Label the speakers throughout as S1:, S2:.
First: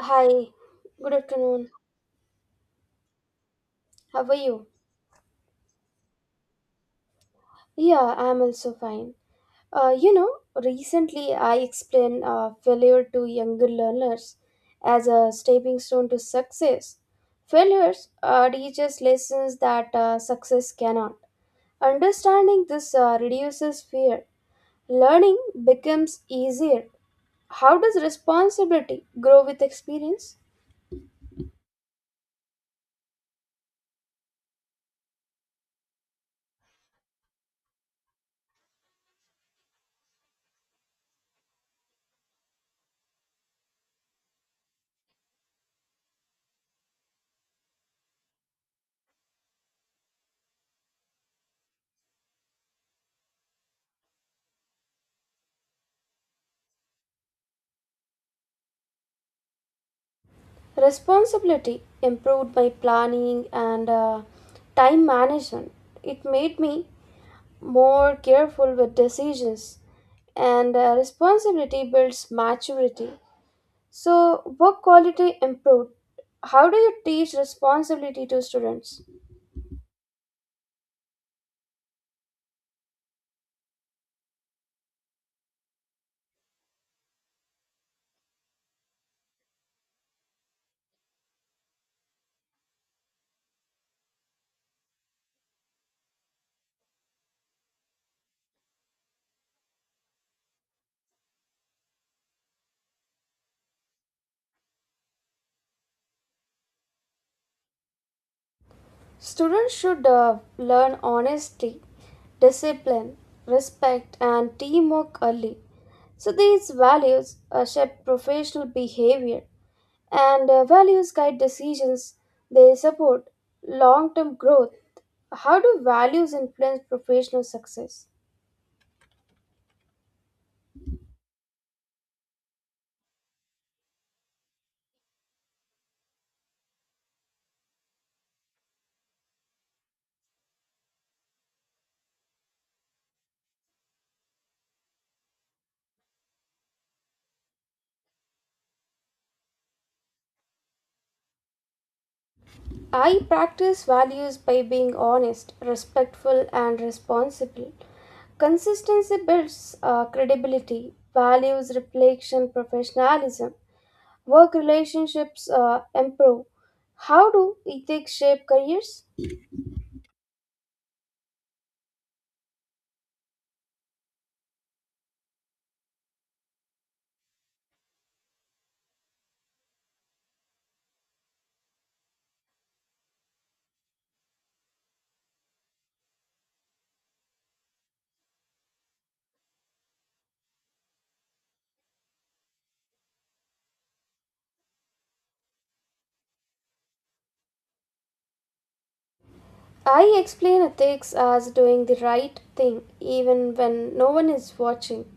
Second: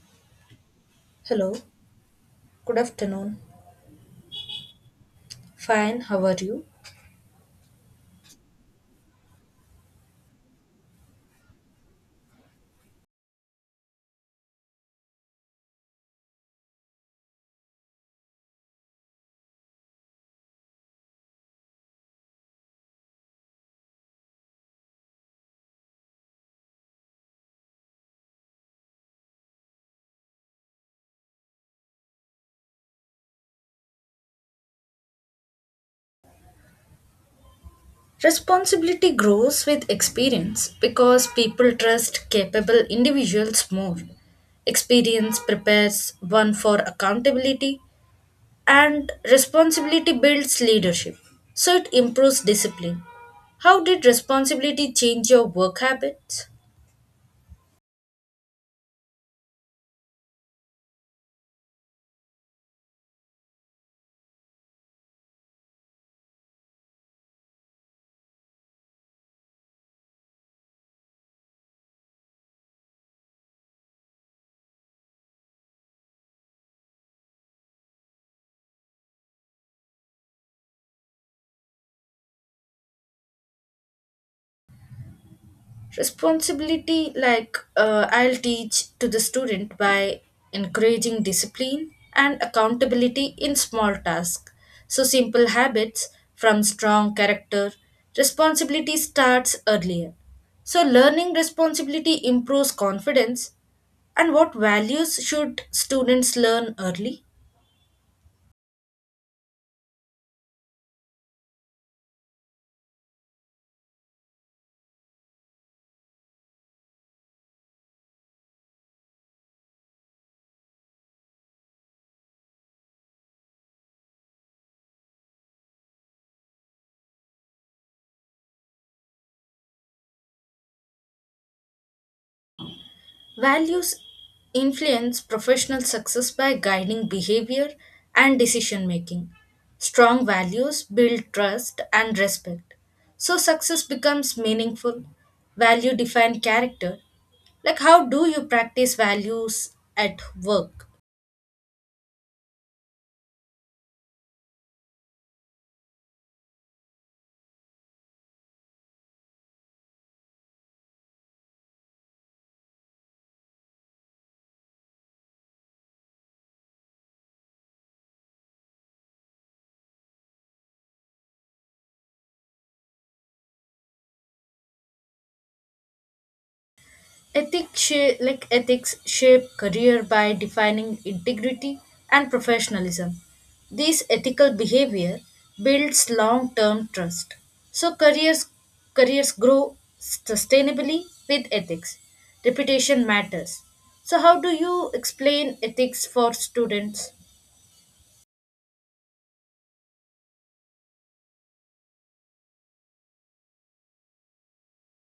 S1: Hi, good
S2: Hello,
S1: afternoon.
S2: good afternoon.
S1: How are you?
S2: Fine, how are you?
S1: Yeah, I'm also fine. Uh, you know, Recently I explained failure to younger learners as a stepping stone to success. Failures teaches lessons that success cannot. Understanding this reduces fear. Learning becomes easier. How does responsibility grow with experience?
S2: Responsibility grows with experience because people trust capable individuals more. Experience prepares one for accountability, and responsibility builds leadership, so it improves discipline. How did responsibility change your work habits?
S1: Responsibility improved my planning and time management. It made me more careful with decisions, and responsibility builds maturity. So, work quality improved. How do you teach responsibility to students?
S2: Responsibility, like, I'll teach to the student by encouraging discipline and accountability in small tasks, so simple habits from strong character. Responsibility starts earlier, so learning responsibility improves confidence. And what values should students learn early?
S1: Students should learn honesty, discipline, respect, and teamwork early. So, these values shape professional behavior, and values guide decisions. They support long term growth. How do values influence professional success?
S2: Values influence professional success by guiding behavior and decision making. Strong values build trust and respect. So success becomes meaningful. Value define character. Like, how do you practice values at work?
S1: I practice values by being honest, respectful, and responsible. Consistency builds credibility, values, reflection, professionalism. Work relationships improve. How do ethics shape careers?
S2: Ethics shape, like, ethics shape career by defining integrity and professionalism. This ethical behavior builds long-term trust. So careers, careers grow sustainably with ethics. Reputation matters. So how do you explain ethics for students?
S1: I explain ethics as doing the right thing even when no one is watching.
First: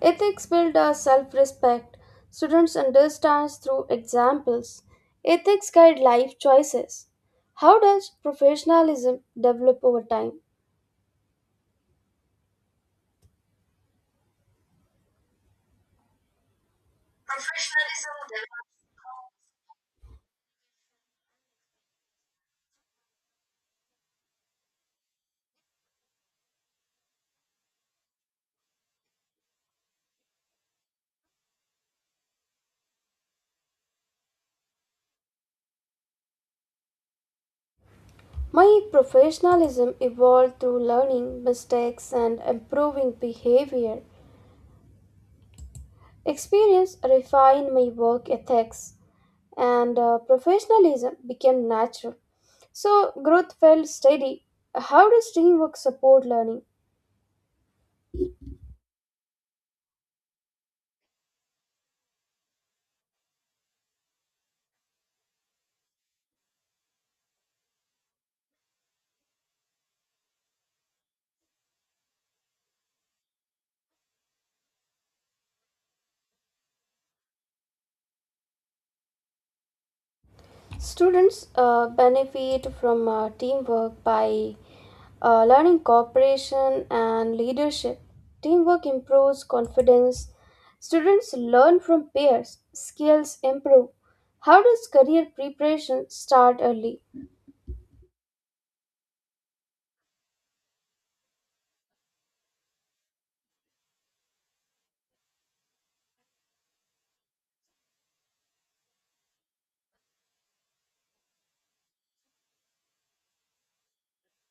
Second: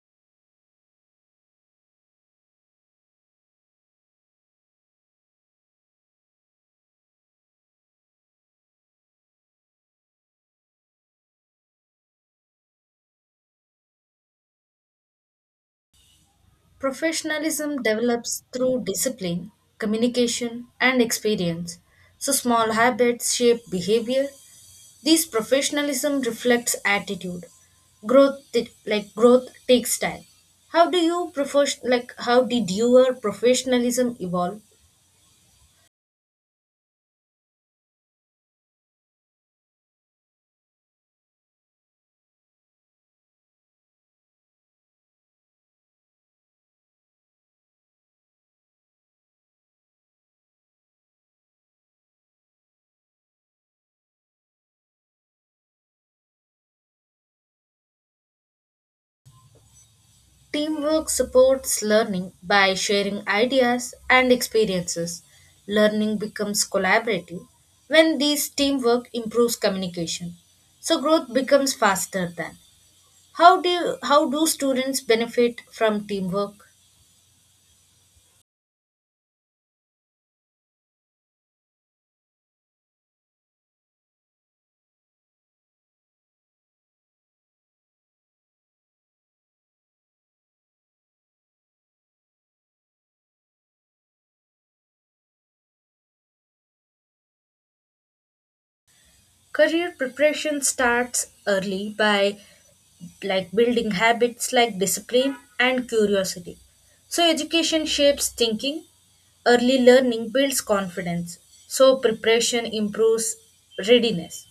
S1: Ethics build our self-respect. Students understand through examples. Ethics guide life choices. How does professionalism develop over time?
S2: Professionalism develops through discipline, communication, and experience. So, small habits shape behavior. This professionalism reflects attitude. Growth, like growth, takes time. How do you profession Like, how did your professionalism evolve?
S1: My professionalism evolved through learning mistakes and improving behavior. Experience refined my work ethics and professionalism became natural. So growth felt steady. How does teamwork support learning?
S2: Teamwork supports learning by sharing ideas and experiences. Learning becomes collaborative when these teamwork improves communication. So growth becomes faster than. How do students benefit from teamwork?
S1: Students benefit from teamwork by learning cooperation and leadership. Teamwork improves confidence. Students learn from peers. Skills improve. How does career preparation start early?
S2: Career preparation starts early by, like, building habits like discipline and curiosity. So, education shapes thinking, early learning builds confidence, so preparation improves readiness.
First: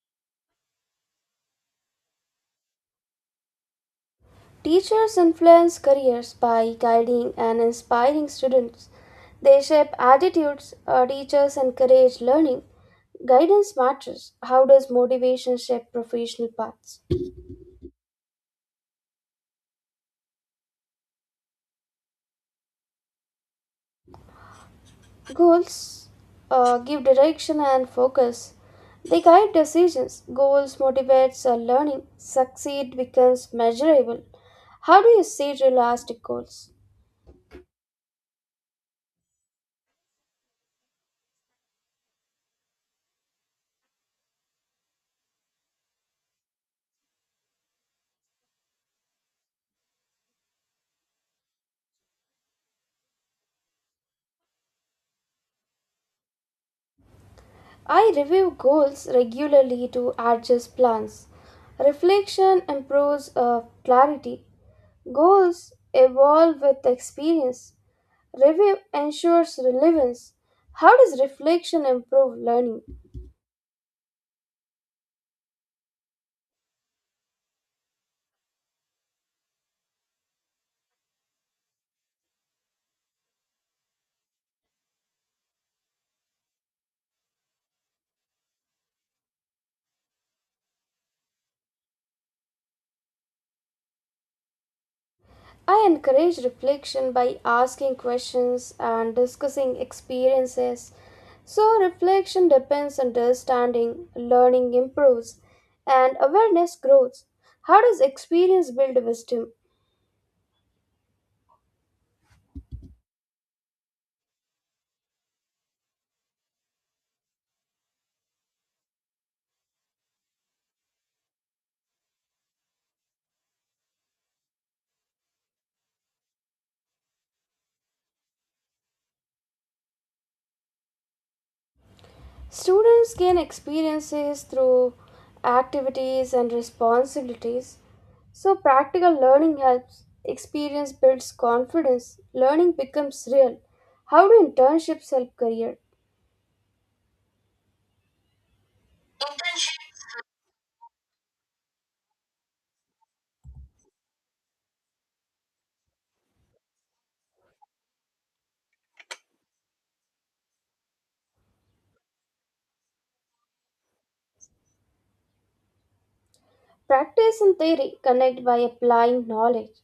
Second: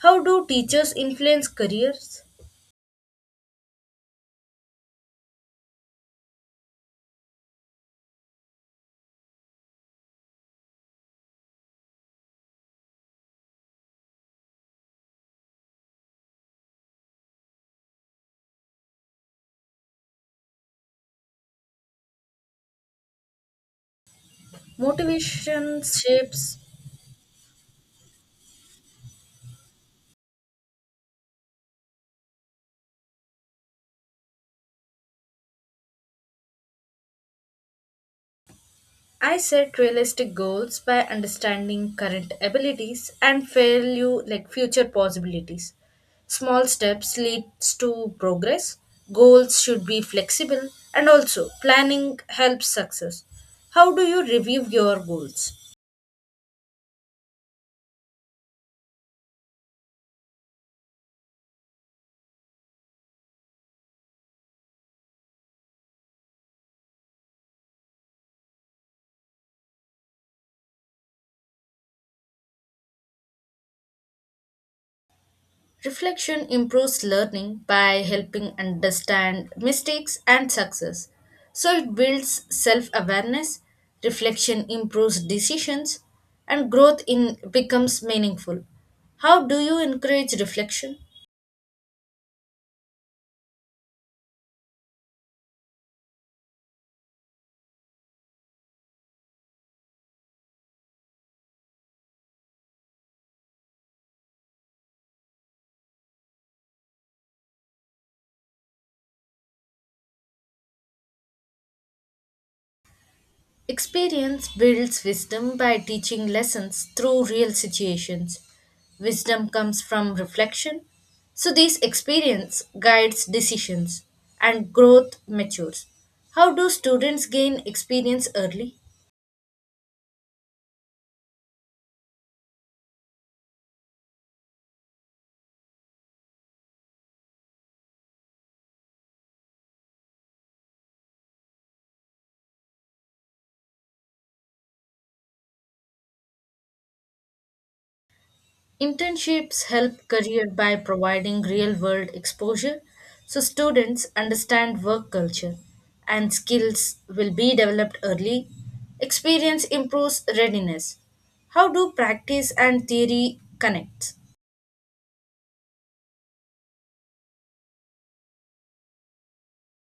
S2: How do teachers influence careers?
S1: Teachers influence careers by guiding and inspiring students. They shape attitudes. Teachers encourage learning. Guidance matters. How does motivation shape professional paths?
S2: Motivation
S1: Goals
S2: shapes.
S1: give direction and focus. They guide decisions. Goals motivates learning. Succeed becomes measurable. How do you set realistic goals?
S2: I set realistic goals by understanding current abilities and value, like, future possibilities. Small steps leads to progress. Goals should be flexible, and also planning helps success. How do you review your goals?
S1: I review goals regularly to adjust plans. Reflection improves clarity. Goals evolve with experience. Review ensures relevance. How does reflection improve learning?
S2: Reflection improves learning by helping understand mistakes and success. So it builds self awareness, reflection improves decisions, and growth in becomes meaningful. How do you encourage reflection?
S1: I encourage reflection by asking questions and discussing experiences. So, reflection depends on understanding, learning improves, and awareness grows. How does experience build wisdom?
S2: Experience builds wisdom by teaching lessons through real situations. Wisdom comes from reflection, so this experience guides decisions and growth matures. How do students gain experience early?
S1: Students gain experiences through activities and responsibilities. So, practical learning helps, experience builds confidence, learning becomes real. How do internships help career?
S2: Internships help career by providing real-world exposure, so students understand work culture and skills will be developed early. Experience improves readiness. How do practice and theory connect?
S1: Practice and theory connect by applying knowledge.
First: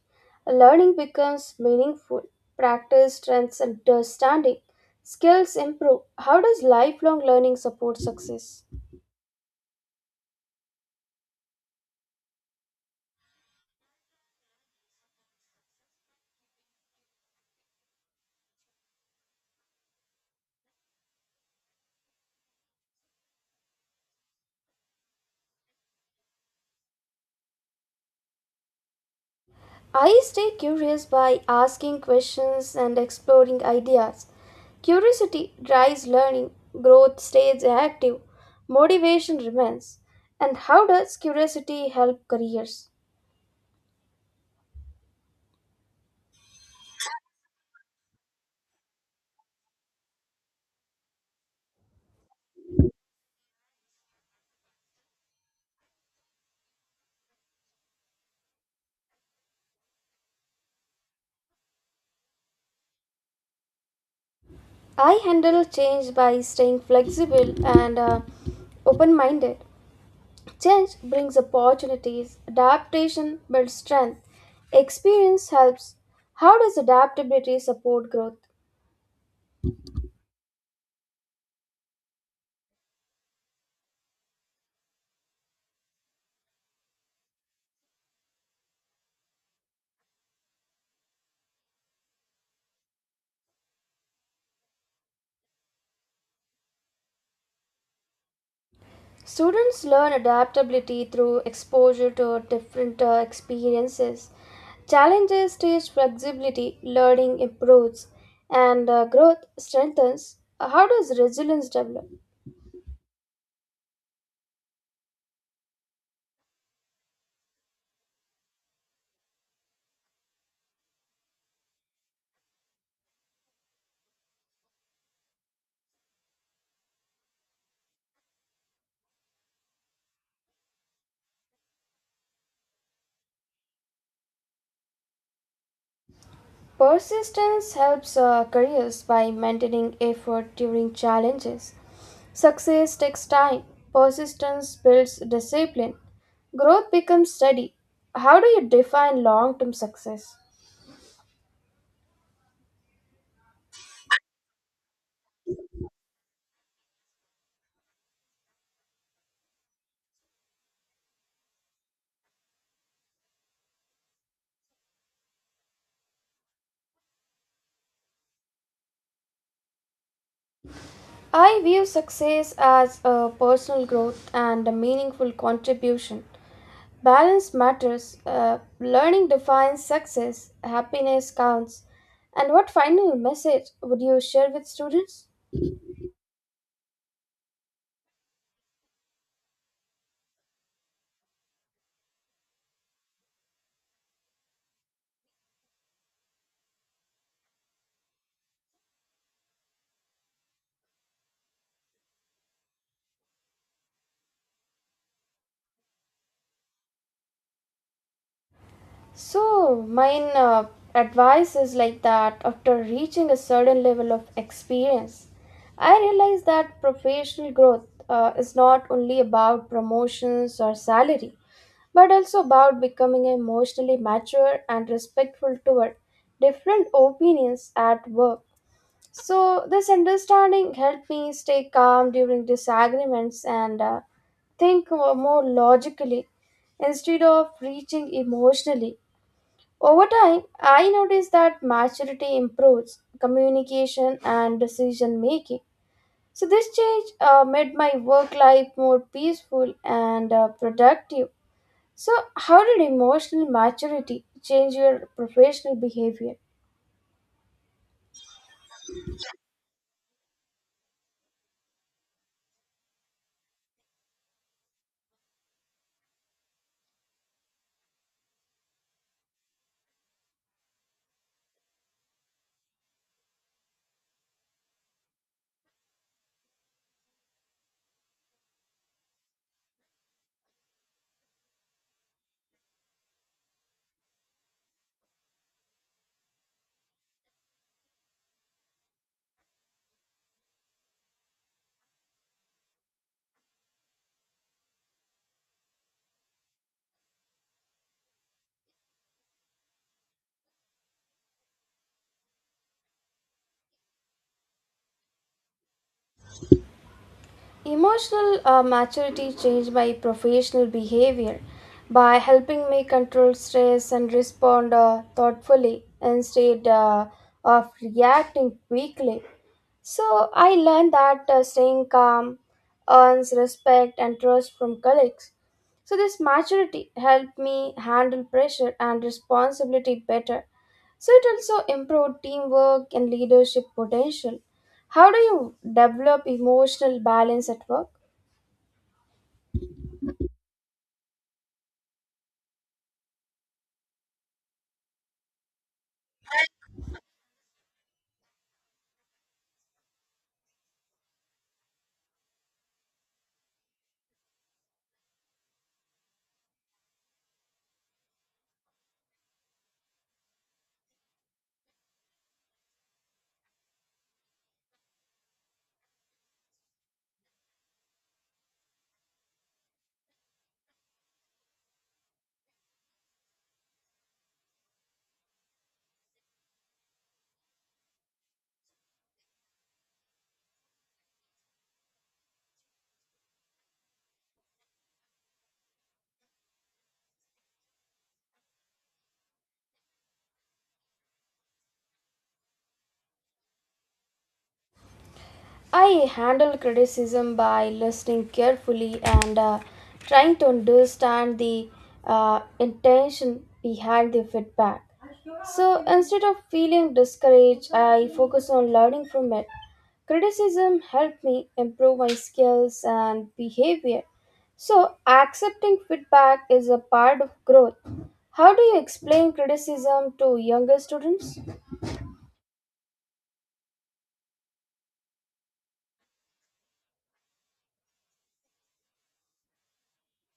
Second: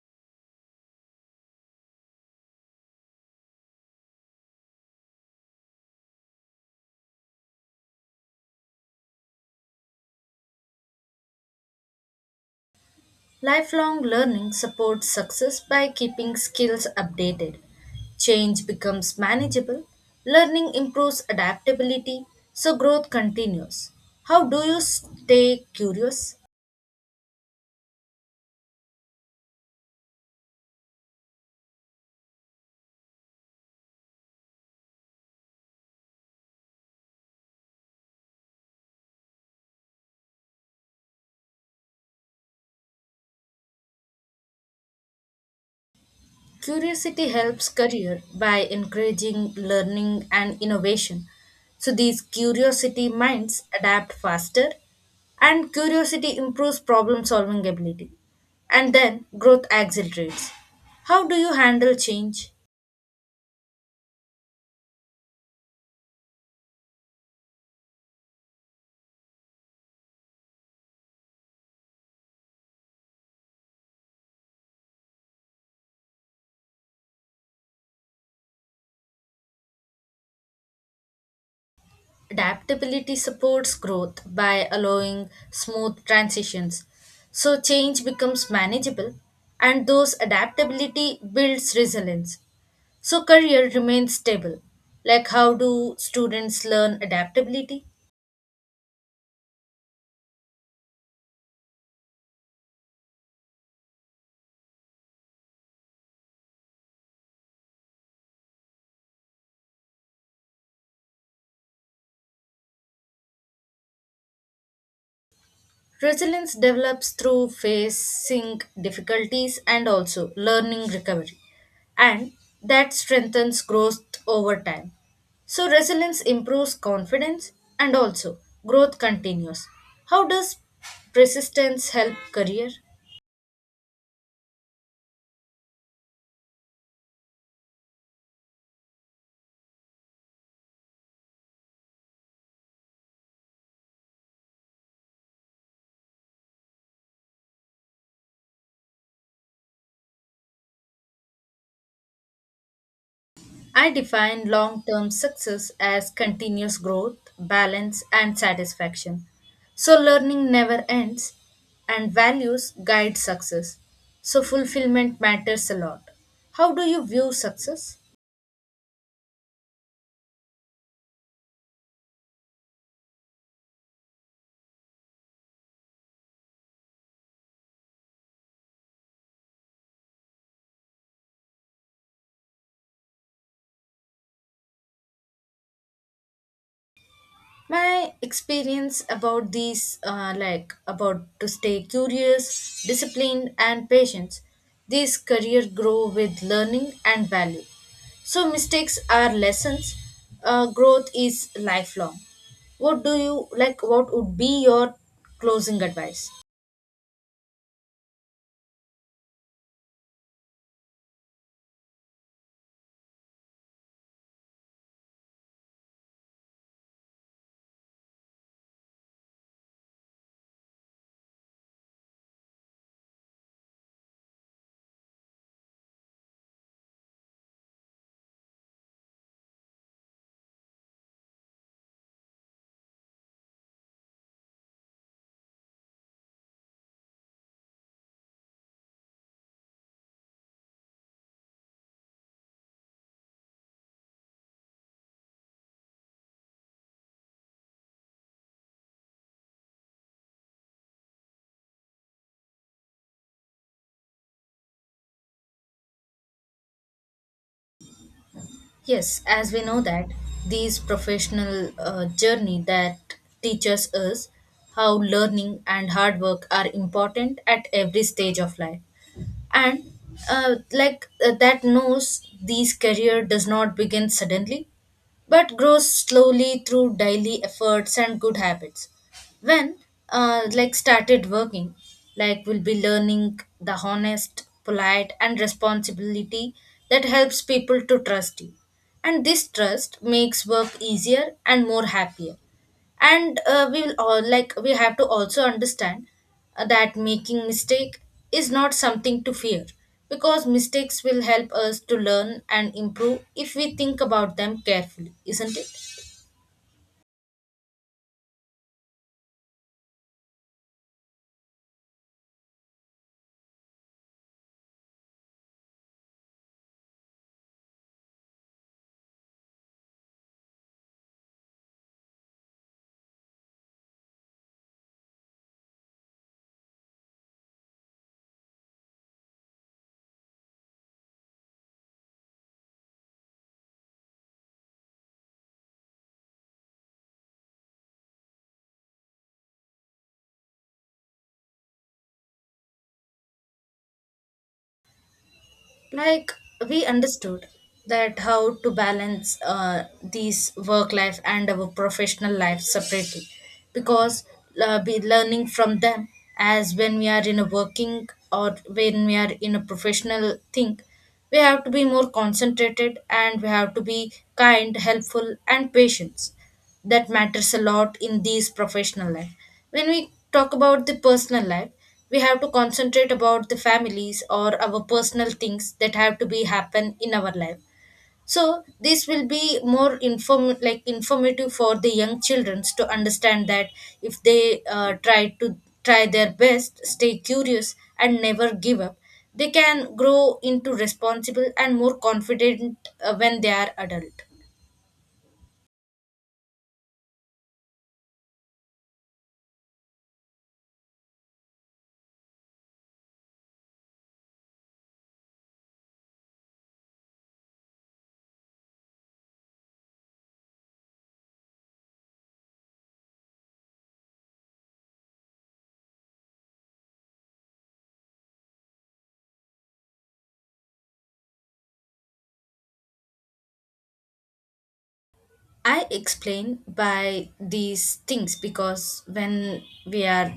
S1: Learning becomes meaningful. Practice strengthens understanding. Skills improve. How does lifelong learning support success?
S2: Lifelong learning supports success by keeping skills updated. Change becomes manageable. Learning improves adaptability, so growth continues. How do you stay curious?
S1: I stay curious by asking questions and exploring ideas. Curiosity drives learning, growth stays active, motivation remains. And how does curiosity help careers?
S2: Curiosity helps career by encouraging learning and innovation. So these curiosity minds adapt faster and curiosity improves problem solving ability. And then growth accelerates. How do you handle change?
S1: I handle change by staying flexible and open minded. Change brings opportunities, adaptation builds strength, experience helps. How does adaptability support growth?
S2: Adaptability supports growth by allowing smooth transitions, so change becomes manageable, and those adaptability builds resilience. So career remains stable. Like, how do students learn adaptability?
S1: Students learn adaptability through exposure to different experiences. Challenges teach flexibility, learning improves, and growth strengthens. How does resilience develop?
S2: Resilience develops through facing difficulties and also learning recovery, and that strengthens growth over time. So, resilience improves confidence and also growth continues. How does persistence help career?
S1: Persistence helps careers by maintaining effort during challenges. Success takes time, persistence builds discipline, growth becomes steady. How do you define long term success?
S2: I define long term success as continuous growth, balance, and satisfaction. So, learning never ends, and values guide success. So, fulfillment matters a lot. How do you view success?
S1: I view success as a personal growth and a meaningful contribution. Balance matters. Learning defines success. Happiness counts. And what final message would you share with students?
S2: My experience about these, like, about to stay curious, disciplined, and patient. These career grow with learning and value, so mistakes are lessons. Growth is lifelong. What would be your closing advice?
S1: So, mine advice is like that after reaching a certain level of experience, I realized that professional growth is not only about promotions or salary, but also about becoming emotionally mature and respectful toward different opinions at work. So, this understanding helped me stay calm during disagreements and think more logically instead of reaching emotionally. Over time, I noticed that maturity improves communication and decision making. So, this change made my work life more peaceful and productive. So, how did emotional maturity change your professional behavior?
S2: Yes, as we know that these professional journey that teaches us how learning and hard work are important at every stage of life. And that knows these career does not begin suddenly but grows slowly through daily efforts and good habits. When, like, started working, like, will be learning the honest, polite, and responsibility that helps people to trust you, and this trust makes work easier and more happier. And we will all, like, we have to also understand that making mistake is not something to fear, because mistakes will help us to learn and improve if we think about them carefully, isn't it?
S1: Emotional maturity changed my professional behavior by helping me control stress and respond thoughtfully instead of reacting quickly. So, I learned that staying calm earns respect and trust from colleagues. So, this maturity helped me handle pressure and responsibility better. So it also improved teamwork and leadership potential. How do you develop emotional balance at work?
S2: Like, we understood that how to balance these work life and our professional life separately, because, be learning from them, as when we are in a working or when we are in a professional thing, we have to be more concentrated and we have to be kind, helpful, and patient. That matters a lot in these professional life. When we talk about the personal life, we have to concentrate about the families or our personal things that have to be happen in our life. So this will be more inform, like, informative for the young children to understand that if they, try their best, stay curious, and never give up, they can grow into responsible and more confident when they are adult.
S1: I handle criticism by listening carefully and trying to understand the intention behind the feedback. So instead of feeling discouraged, I focus on learning from it. Criticism helped me improve my skills and behavior. So accepting feedback is a part of growth. How do you explain criticism to younger students?
S2: I explain by these things, because when we are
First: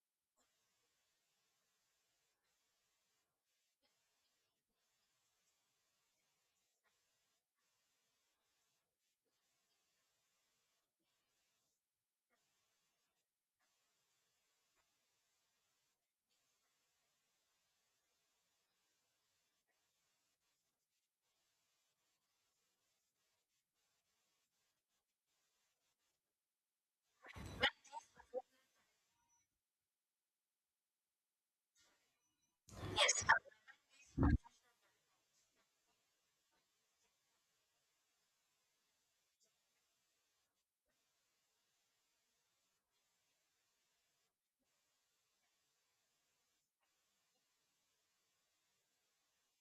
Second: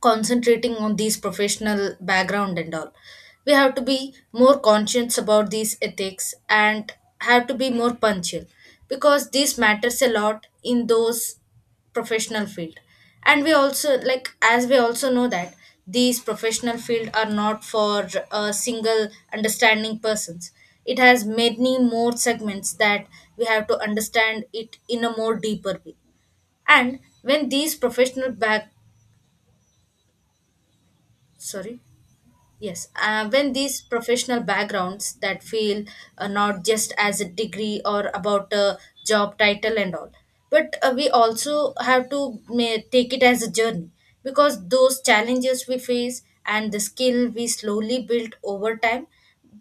S2: concentrating on these professional background and all, we have to be more conscious about these ethics and have to be more punctual, because this matters a lot in those professional field. And we also, like, as we also know that these professional field are not for a single understanding persons. It has many more segments that we have to understand it in a more deeper way. And when these professional back, sorry. Yes, when these professional backgrounds that feel not just as a degree or about a job title and all, but we also have to take it as a journey, because those challenges we face and the skill we slowly build over time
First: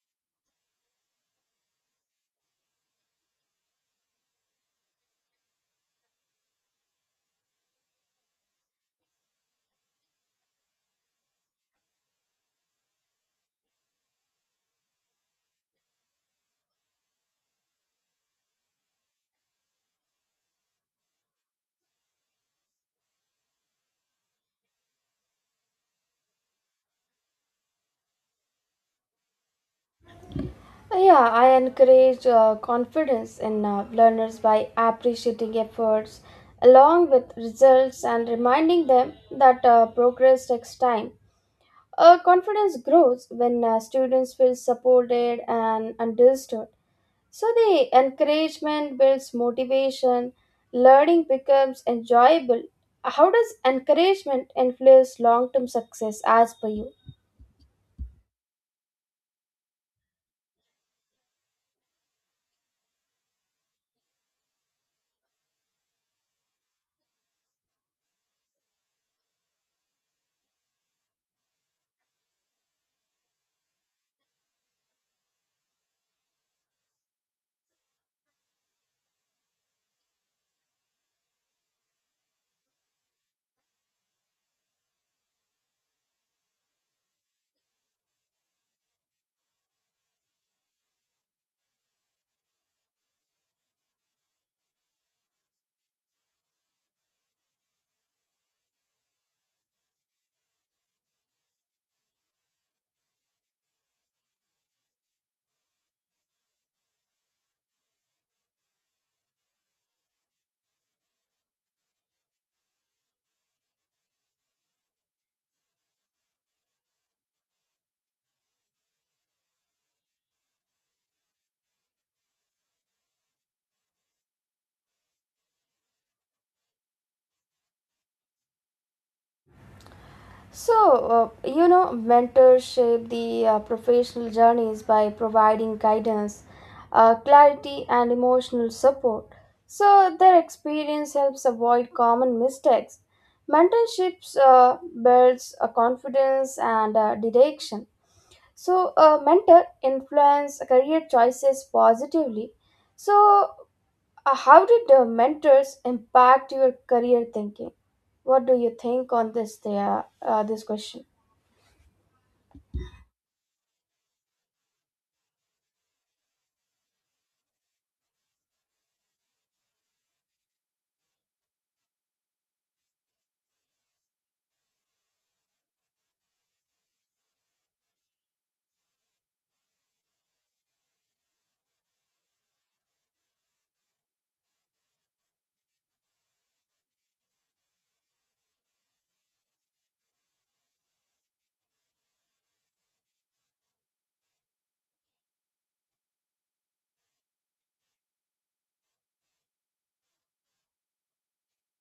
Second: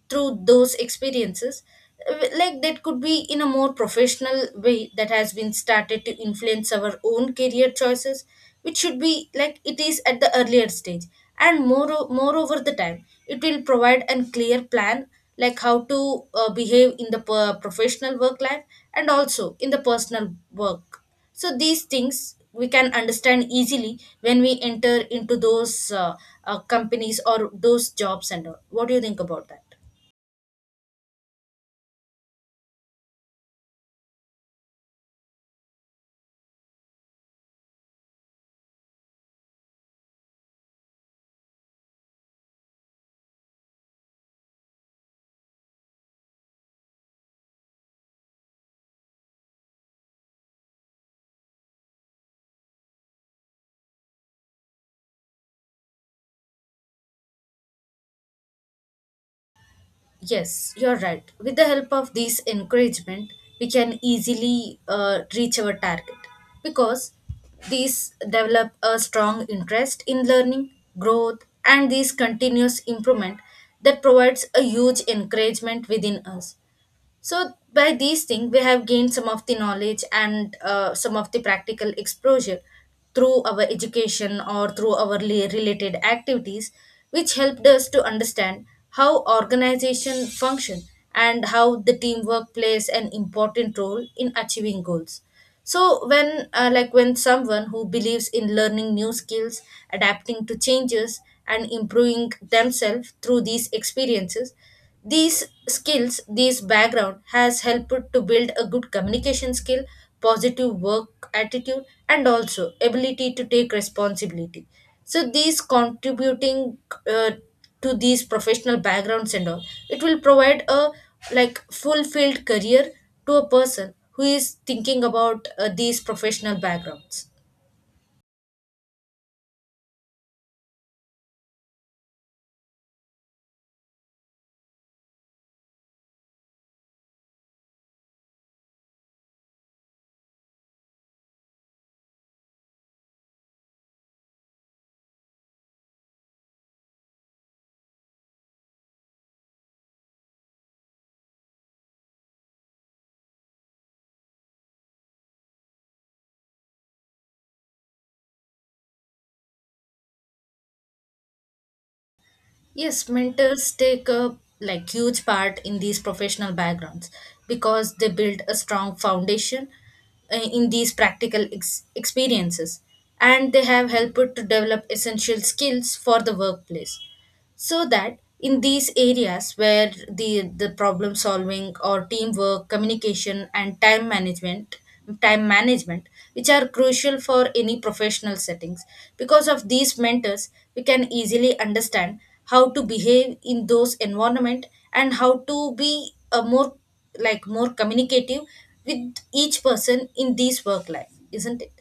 S2: through those experiences, like, that could be in a more professional way that has been started to influence our own career choices, which should be, like, it is at the earlier stage. And more, moreover the time, it will provide a clear plan, like how to behave in the professional work life and also in the personal work. So these things we can understand easily when we enter into those companies or those jobs and all. What do you think about that?
S1: Yeah, I encourage confidence in learners by appreciating efforts along with results and reminding them that progress takes time. Confidence grows when students feel supported and understood. So, the encouragement builds motivation, learning becomes enjoyable. How does encouragement influence long term success as per you?
S2: Yes, you're right. With the help of these encouragement, we can easily reach our target, because these develop a strong interest in learning, growth, and this continuous improvement, that provides a huge encouragement within us. So, by these things, we have gained some of the knowledge and some of the practical exposure through our education or through our related activities, which helped us to understand how organization function and how the teamwork plays an important role in achieving goals. So when, like, when someone who believes in learning new skills, adapting to changes, and improving themselves through these experiences, these skills, this background has helped to build a good communication skill, positive work attitude, and also ability to take responsibility. So these contributing uh, to these professional backgrounds and all, it will provide a, like, fulfilled career to a person who is thinking about these professional backgrounds.
S1: So, mentors shape the professional journeys by providing guidance, clarity, and emotional support. So, their experience helps avoid common mistakes. Mentorships builds a confidence and direction. So, a mentor influence career choices positively. So, how did mentors impact your career thinking? What do you think on this? There, this question.
S2: Yes, mentors take a, like, huge part in these professional backgrounds, because they build a strong foundation in these practical experiences, and they have helped to develop essential skills for the workplace. So that in these areas where the problem solving or teamwork, communication, and time management, time management which are crucial for any professional settings. Because of these mentors, we can easily understand how to behave in those environment and how to be a more, like, more communicative with each person in this work life, isn't it?